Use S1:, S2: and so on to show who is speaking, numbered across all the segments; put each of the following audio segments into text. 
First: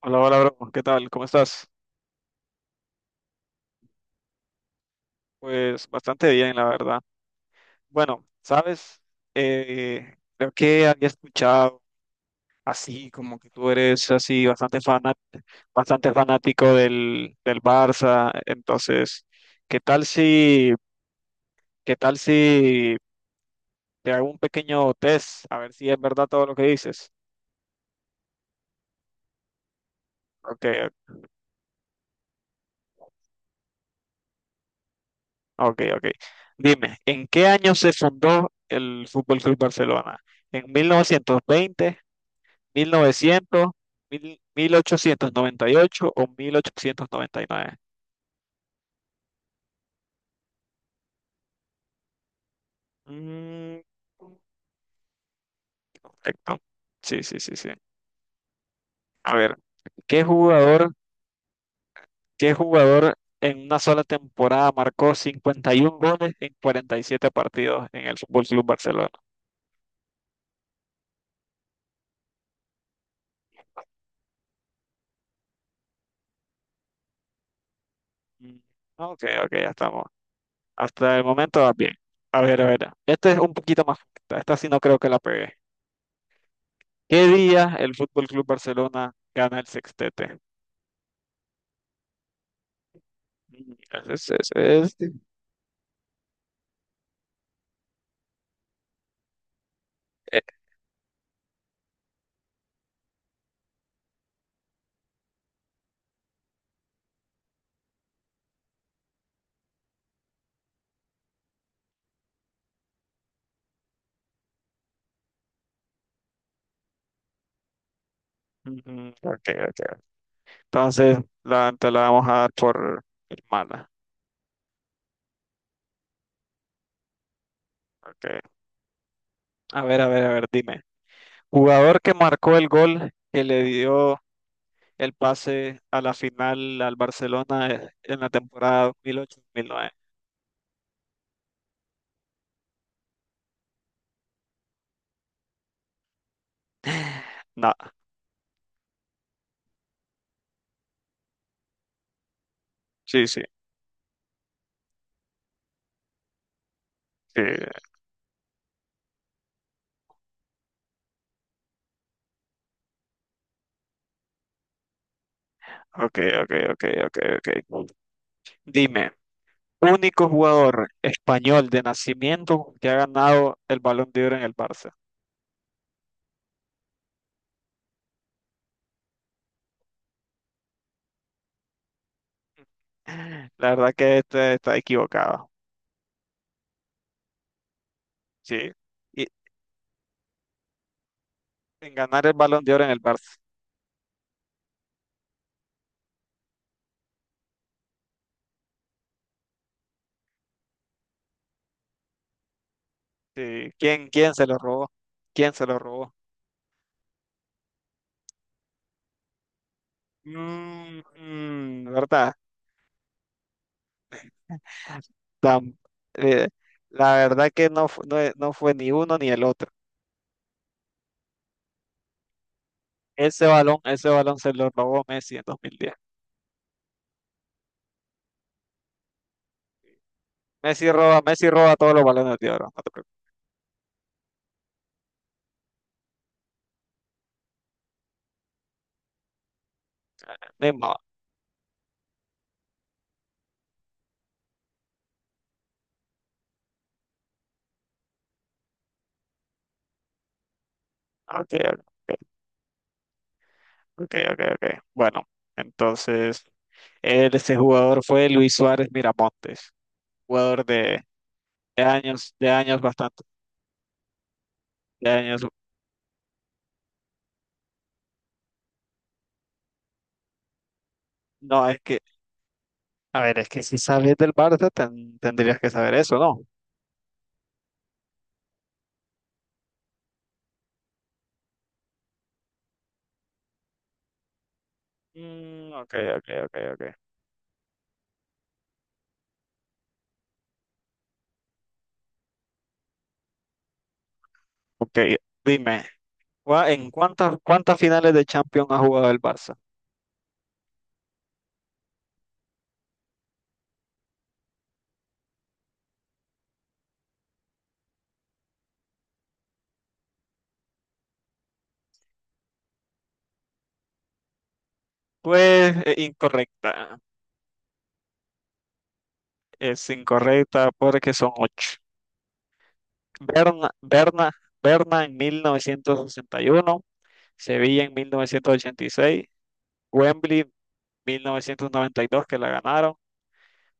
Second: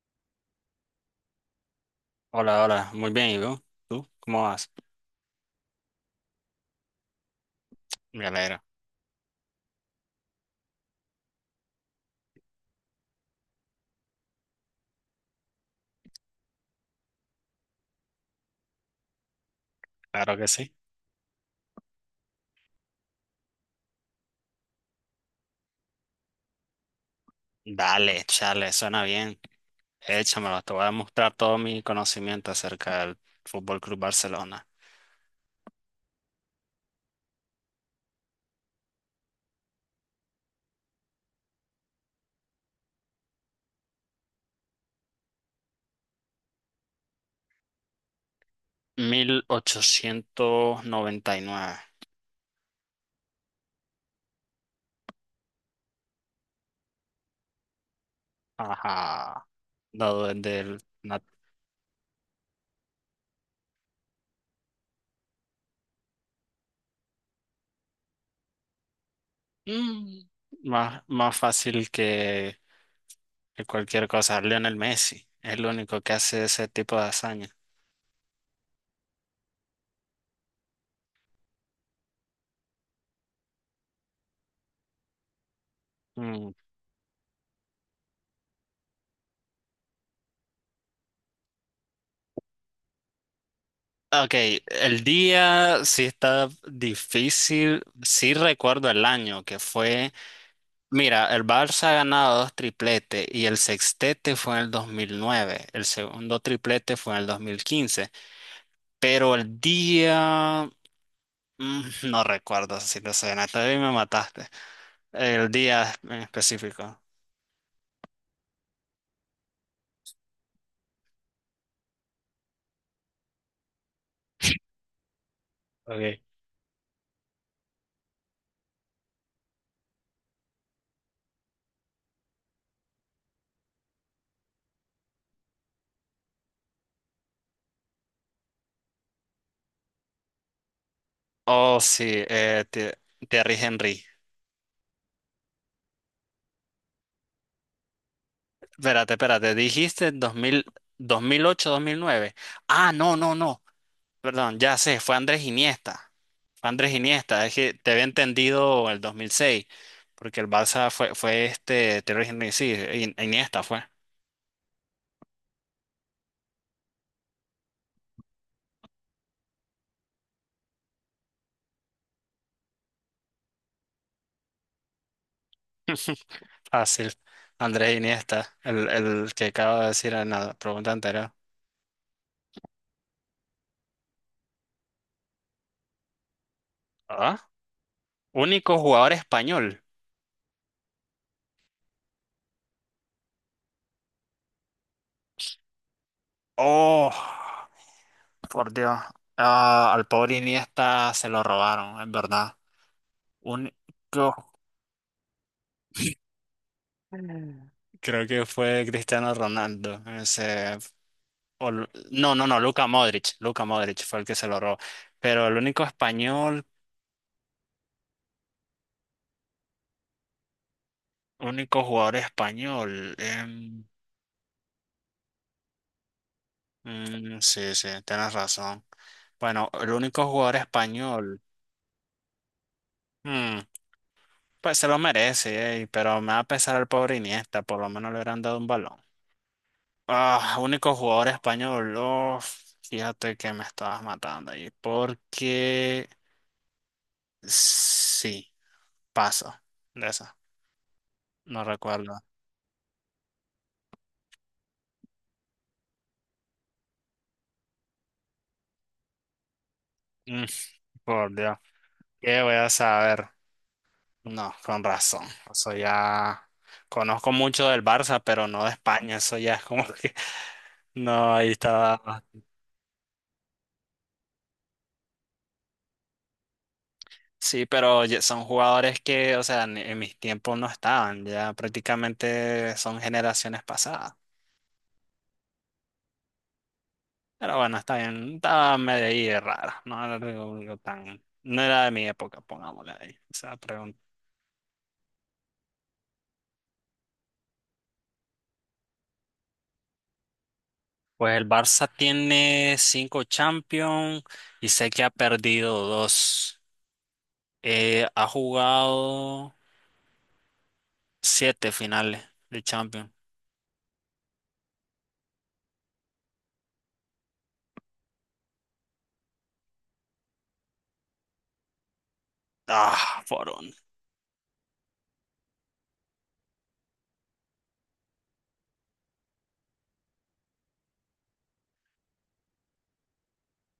S1: Hola, hola, bro. ¿Qué tal? ¿Cómo estás?
S2: Hola, hola, muy bien, ¿y tú? ¿Tú? ¿Cómo vas?
S1: Pues bastante bien, la verdad. Bueno,
S2: Me alegro,
S1: sabes, creo que había escuchado así como que tú eres así bastante fanat bastante fanático del Barça. Entonces, ¿qué tal
S2: claro que sí.
S1: si, ¿qué tal si te hago un pequeño test a ver si es verdad todo lo que dices?
S2: Dale, chale, suena bien. Échamelo,
S1: Ok,
S2: te voy a mostrar todo mi conocimiento acerca del Fútbol Club Barcelona.
S1: ok. Dime, ¿en qué año se fundó el Fútbol Club Barcelona? ¿En 1920 1900 mil- 1898 o 1899.
S2: 1899.
S1: Mm, correcto. Sí, sí, sí, sí. A
S2: Ajá,
S1: ver, ¿qué
S2: dado desde el.
S1: jugador, ¿qué jugador en una sola temporada marcó 51 goles en 47 partidos en el Fútbol Club Barcelona?
S2: Mm. Más fácil que cualquier cosa. Lionel Messi es el único que hace ese tipo de hazaña.
S1: Mm, ok, ok, ya estamos. Hasta el momento va bien. A ver. Esta es un poquito más corta. Esta sí no creo que la pegué.
S2: Mm,
S1: ¿Qué día el Fútbol Club Barcelona gana el sextete? Mm,
S2: ok,
S1: ese- ese-
S2: el
S1: ese-
S2: día sí está difícil, sí recuerdo el año que fue, mira, el Barça ha ganado dos tripletes y el sextete fue en el 2009, el segundo triplete fue en el 2015, pero el día, mm, no recuerdo si lo sé, Natalia, me mataste, el día en específico.
S1: ujú, ok, ok. Entonces, te la vamos a dar por mala.
S2: Okay.
S1: Okay. Dime. Jugador que marcó el gol que le dio el pase a la final al Barcelona, en la temporada 2008-2009.
S2: Oh, sí, Thierry Henry.
S1: No,
S2: Espérate, espérate, dijiste 2000, 2008, 2009. Ah, no,
S1: sí,
S2: no,
S1: sí,
S2: no. Perdón, ya sé, fue Andrés Iniesta. Fue Andrés
S1: sí.
S2: Iniesta, es que te había entendido el 2006, porque el Barça fue Thierry Henry, sí, Iniesta fue.
S1: Ok, ok, ok, ok, ok. Dime, único jugador español de nacimiento que ha ganado el Balón de Oro en el Barça.
S2: Fácil. Andrés Iniesta, el que acabo de decir en la pregunta anterior.
S1: La verdad que este está equivocado.
S2: ¿Ah?
S1: Sí.
S2: Único jugador
S1: Y
S2: español.
S1: en ganar el Balón de Oro en el Barça.
S2: Oh, por Dios. Ah, al pobre Iniesta se lo robaron, es verdad.
S1: Sí, ¿ quién se
S2: Único.
S1: lo robó? ¿Quién se lo robó?
S2: Mm. Creo que fue Cristiano Ronaldo, ese
S1: Mm,
S2: o
S1: mm, ¿verdad?
S2: No, no, no, Luka Modric, Luka Modric fue el que se lo robó. Pero el
S1: Tam-
S2: único
S1: eh,
S2: español,
S1: la verdad que no, no, no fue ni uno ni el otro.
S2: único jugador español.
S1: Ese balón, ese balón se lo robó Messi en 2010.
S2: Mm, sí, sí, tienes razón. Bueno, el único jugador español,
S1: Messi roba todos los balones de oro, no te preocupes.
S2: mm, pues se lo merece, ey, pero me va a pesar al pobre Iniesta, por lo menos le hubieran dado un balón. Ah,
S1: Ni
S2: único
S1: modo.
S2: jugador español, uf, fíjate que me estabas matando ahí, porque sí, paso de esa,
S1: Ok,
S2: no recuerdo.
S1: ok, ok. Bueno, entonces, ese jugador fue Luis Suárez Miramontes,
S2: Mm,
S1: jugador de,
S2: por Dios. ¿Qué
S1: de
S2: voy a
S1: años bastante,
S2: saber? No, con
S1: de
S2: razón.
S1: años.
S2: Eso ya conozco mucho del Barça, pero no de España. Eso ya es como que no, ahí
S1: No, es que
S2: estaba.
S1: A ver, es que si sabes del Barça, tendrías que saber eso, ¿no?
S2: Sí, pero ya son jugadores que, o sea, en mis tiempos no estaban. Ya prácticamente son generaciones pasadas.
S1: Mm, ok.
S2: Pero bueno, está bien. Estaba medio ahí rara. No era algo tan. No era de mi época, pongámosle ahí. Esa pregunta.
S1: Ok, dime, ¿cuántas finales de Champions ha jugado el Barça?
S2: Pues el Barça tiene cinco Champions y sé que ha perdido dos. Ha jugado siete finales de Champions.
S1: Pues incorrecta, es incorrecta porque son ocho.
S2: Ah, por
S1: Berna,
S2: un.
S1: Berna, Berna en 1961, Sevilla en 1986, Wembley 1992 que la ganaron,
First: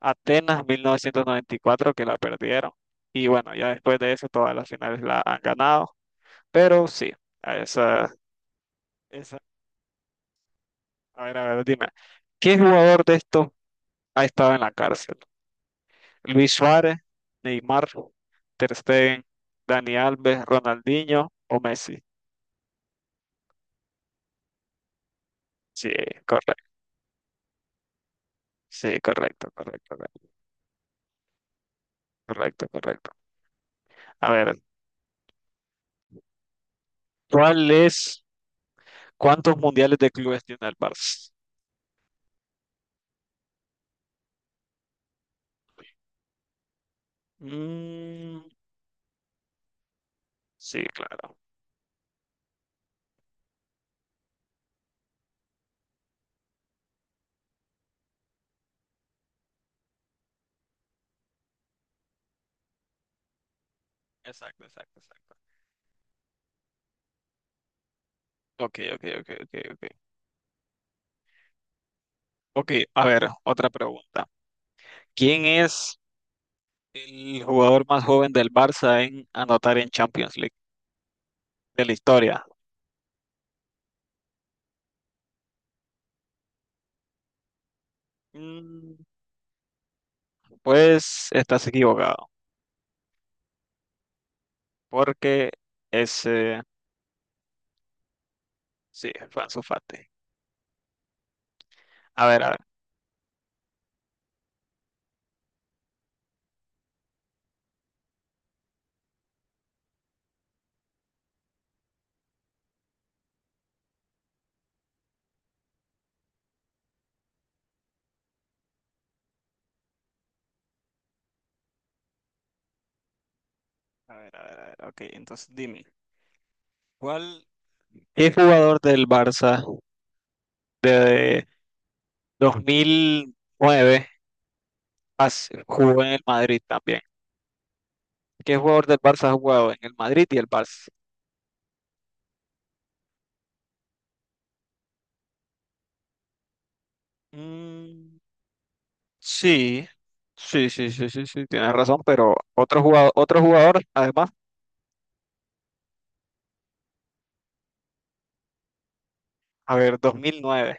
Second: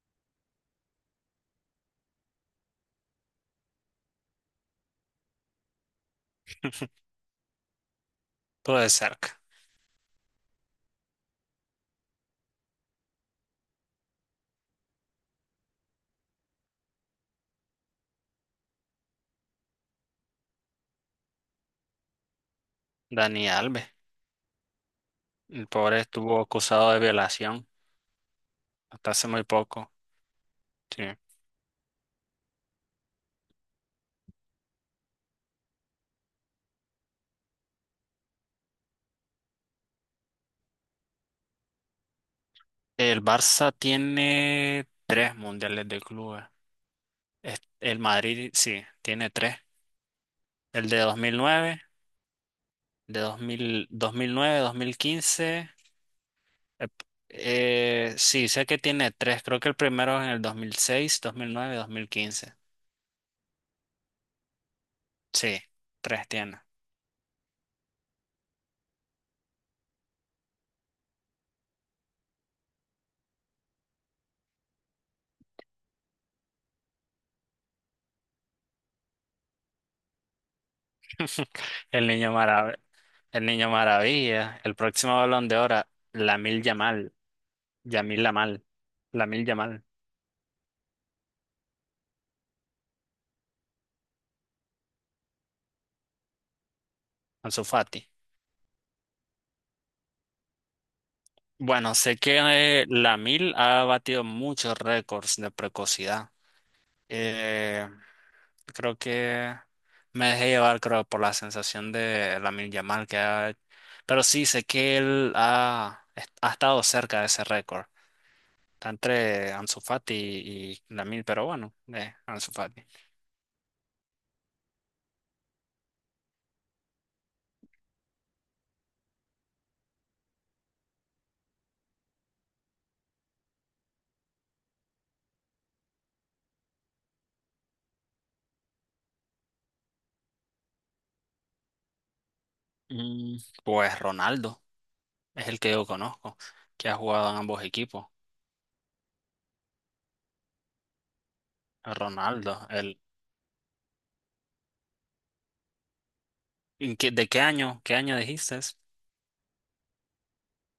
S1: Atenas 1994 que la perdieron. Y bueno, ya después de eso todas las finales la han ganado. Pero sí, a esa,
S2: Todo de
S1: esa.
S2: cerca.
S1: Dime. ¿Qué jugador de estos ha estado en la cárcel? Luis Suárez, Neymar, Ter Stegen, Dani Alves, Ronaldinho o Messi.
S2: Dani Alves. El
S1: Sí,
S2: pobre estuvo
S1: correcto.
S2: acusado de violación
S1: Sí,
S2: hasta hace muy poco. Sí.
S1: correcto. A ver, ¿cuál es, cuántos mundiales de clubes tiene el Barça?
S2: El Barça tiene tres mundiales de clubes. El
S1: Mm,
S2: Madrid, sí, tiene tres.
S1: sí,
S2: El de dos
S1: claro.
S2: mil nueve, de 2000, 2009, 2015. Eh, sí, sé que tiene tres. Creo que el primero es en el dos mil seis, dos mil nueve, dos mil quince.
S1: Exacto.
S2: Sí, tres tiene.
S1: Ok. Ok, a ver, otra pregunta. ¿Quién es el jugador más joven del Barça en anotar en Champions League de la
S2: El niño
S1: historia?
S2: marav- el niño maravilla, el próximo Balón de Oro, Lamil Yamal, Yamil Lamal,
S1: Mm,
S2: Lamil Yamal,
S1: pues estás equivocado, porque ese
S2: Ansu Fati.
S1: sí, fue Ansu Fati.
S2: Bueno, sé
S1: A ver, a ver,
S2: que Lamil ha batido muchos récords de precocidad. Eh, Creo que me dejé llevar, creo, por la sensación de Lamil Yamal que ha. Pero sí, sé que él ha estado cerca de ese récord. Está entre Ansu Fati y Lamil, pero bueno, Ansu Fati.
S1: A ver, a ver. Ok, entonces dime, ¿cuál? ¿Qué jugador del Barça de 2009 jugó en el Madrid también? ¿Qué jugador del Barça ha jugado en el Madrid y el Barça?
S2: Mm, Pues Ronaldo es el que yo conozco, que ha jugado en ambos equipos.
S1: Mm, sí, sí, tienes razón, pero
S2: Ronaldo,
S1: otro jugador, además.
S2: ¿de qué año? ¿Qué año dijiste?
S1: A ver, dos mil nueve.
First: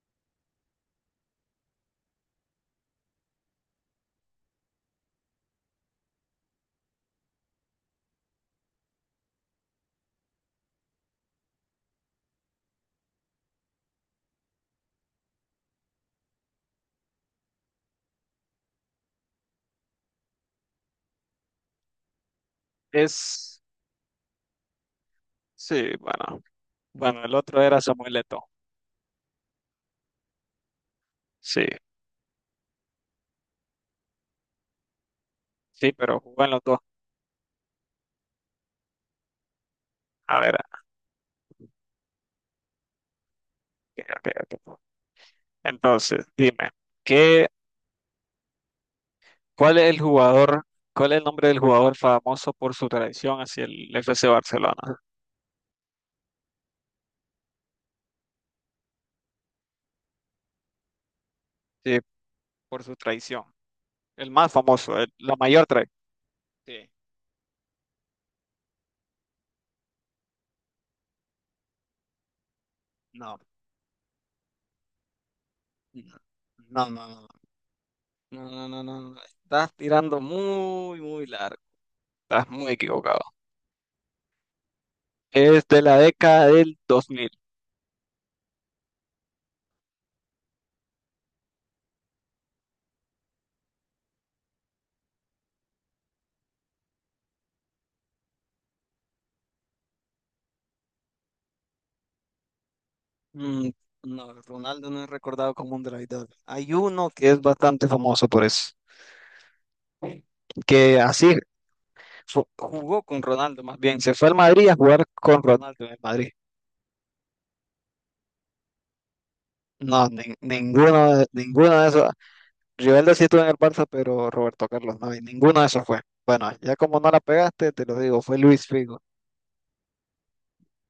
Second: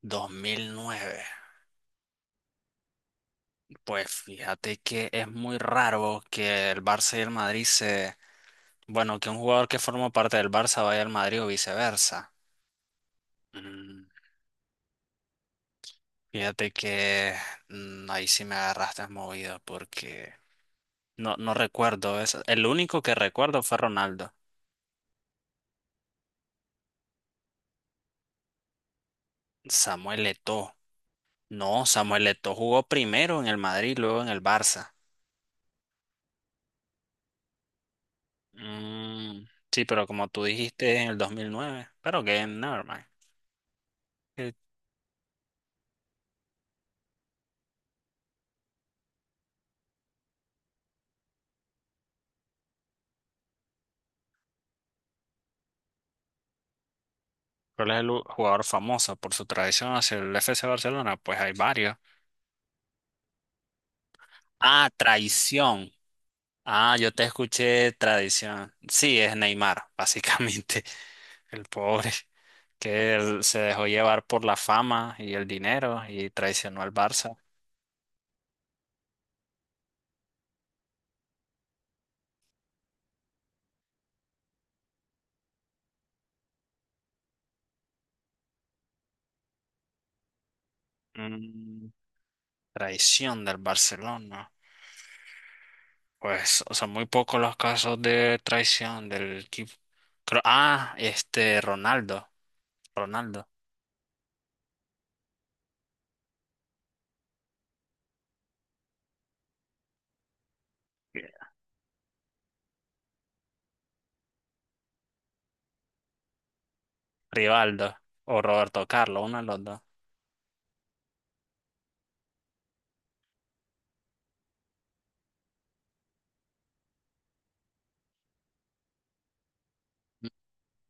S2: 2009. Pues fíjate que es muy raro que el Barça y el Madrid se. Bueno, que un jugador que forma parte del Barça vaya al Madrid o viceversa. Mm, Fíjate que ahí sí me agarraste movido porque no, no recuerdo eso. El único que recuerdo
S1: Es,
S2: fue Ronaldo.
S1: sí, bueno, el otro era Samuel Eto'o.
S2: Samuel Eto'o.
S1: Sí,
S2: No, Samuel Eto'o jugó primero en el Madrid, luego en el Barça.
S1: sí, pero jugó en los dos.
S2: Mm, sí, pero como
S1: A
S2: tú
S1: ver,
S2: dijiste en el 2009, pero que never mind.
S1: ok,
S2: Eh,
S1: ok. Entonces, dime, ¿qué, ¿cuál es el jugador, cuál es el nombre del jugador famoso por su traición hacia el FC Barcelona?
S2: ¿Cuál es el jugador famoso por su traición hacia el FC Barcelona? Pues hay varios.
S1: Sí, por su traición. El más
S2: Ah,
S1: famoso, la mayor
S2: traición.
S1: traición. Sí,
S2: Ah, yo te escuché tradición. Sí, es Neymar, básicamente. El pobre que
S1: no,
S2: él se dejó llevar por la fama y el dinero y traicionó
S1: no,
S2: al
S1: no, no,
S2: Barça.
S1: no. Estás tirando muy, muy largo. Estás muy equivocado. Es de la década del dos mil.
S2: Mm, traición del Barcelona. Pues, o sea, muy pocos los casos de traición del equipo. Ah, Ronaldo, Ronaldo,
S1: Mm, no, Ronaldo no es recordado como un traidor. Hay uno que es bastante famoso por eso, que así jugó con Ronaldo, más bien, se fue al Madrid a jugar con Ronaldo en el Madrid.
S2: Rivaldo o Roberto Carlos, uno de los dos.
S1: No, ninguno de esos. Rivaldo sí estuvo en el Barça, pero Roberto Carlos no, y ninguno de esos fue. Bueno, ya como no la pegaste, te lo digo, fue Luis Figo.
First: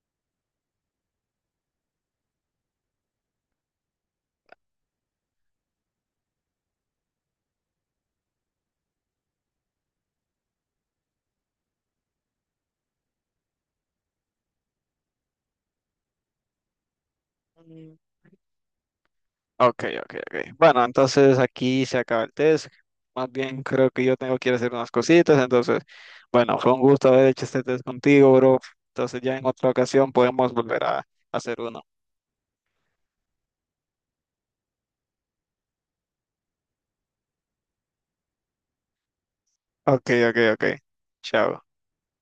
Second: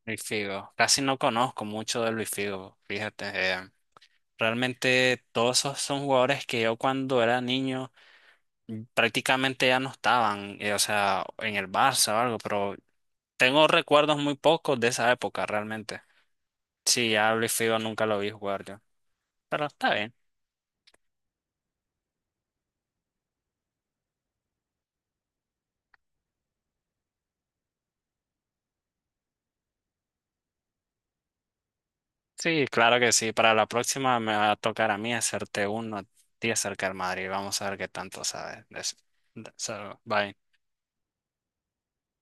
S2: Luis Figo. Casi no conozco mucho de Luis Figo, fíjate. Realmente todos esos son jugadores que yo cuando era niño prácticamente ya no estaban, o sea, en el Barça o algo, pero tengo recuerdos muy pocos de esa época realmente. Sí, ya Luis Figo
S1: Mm.
S2: nunca lo vi jugar yo. Pero está bien.
S1: Ok. Bueno, entonces aquí se acaba el test. Más bien creo que yo tengo que ir a hacer unas cositas. Entonces, bueno, fue un gusto haber hecho este test contigo, bro. Entonces ya en otra ocasión podemos volver a hacer uno.
S2: Sí, claro que sí. Para la próxima me va a tocar a mí hacerte uno a ti acerca del Madrid. Vamos a ver qué tanto sabes de eso. So, bye.
S1: Ok. Chao.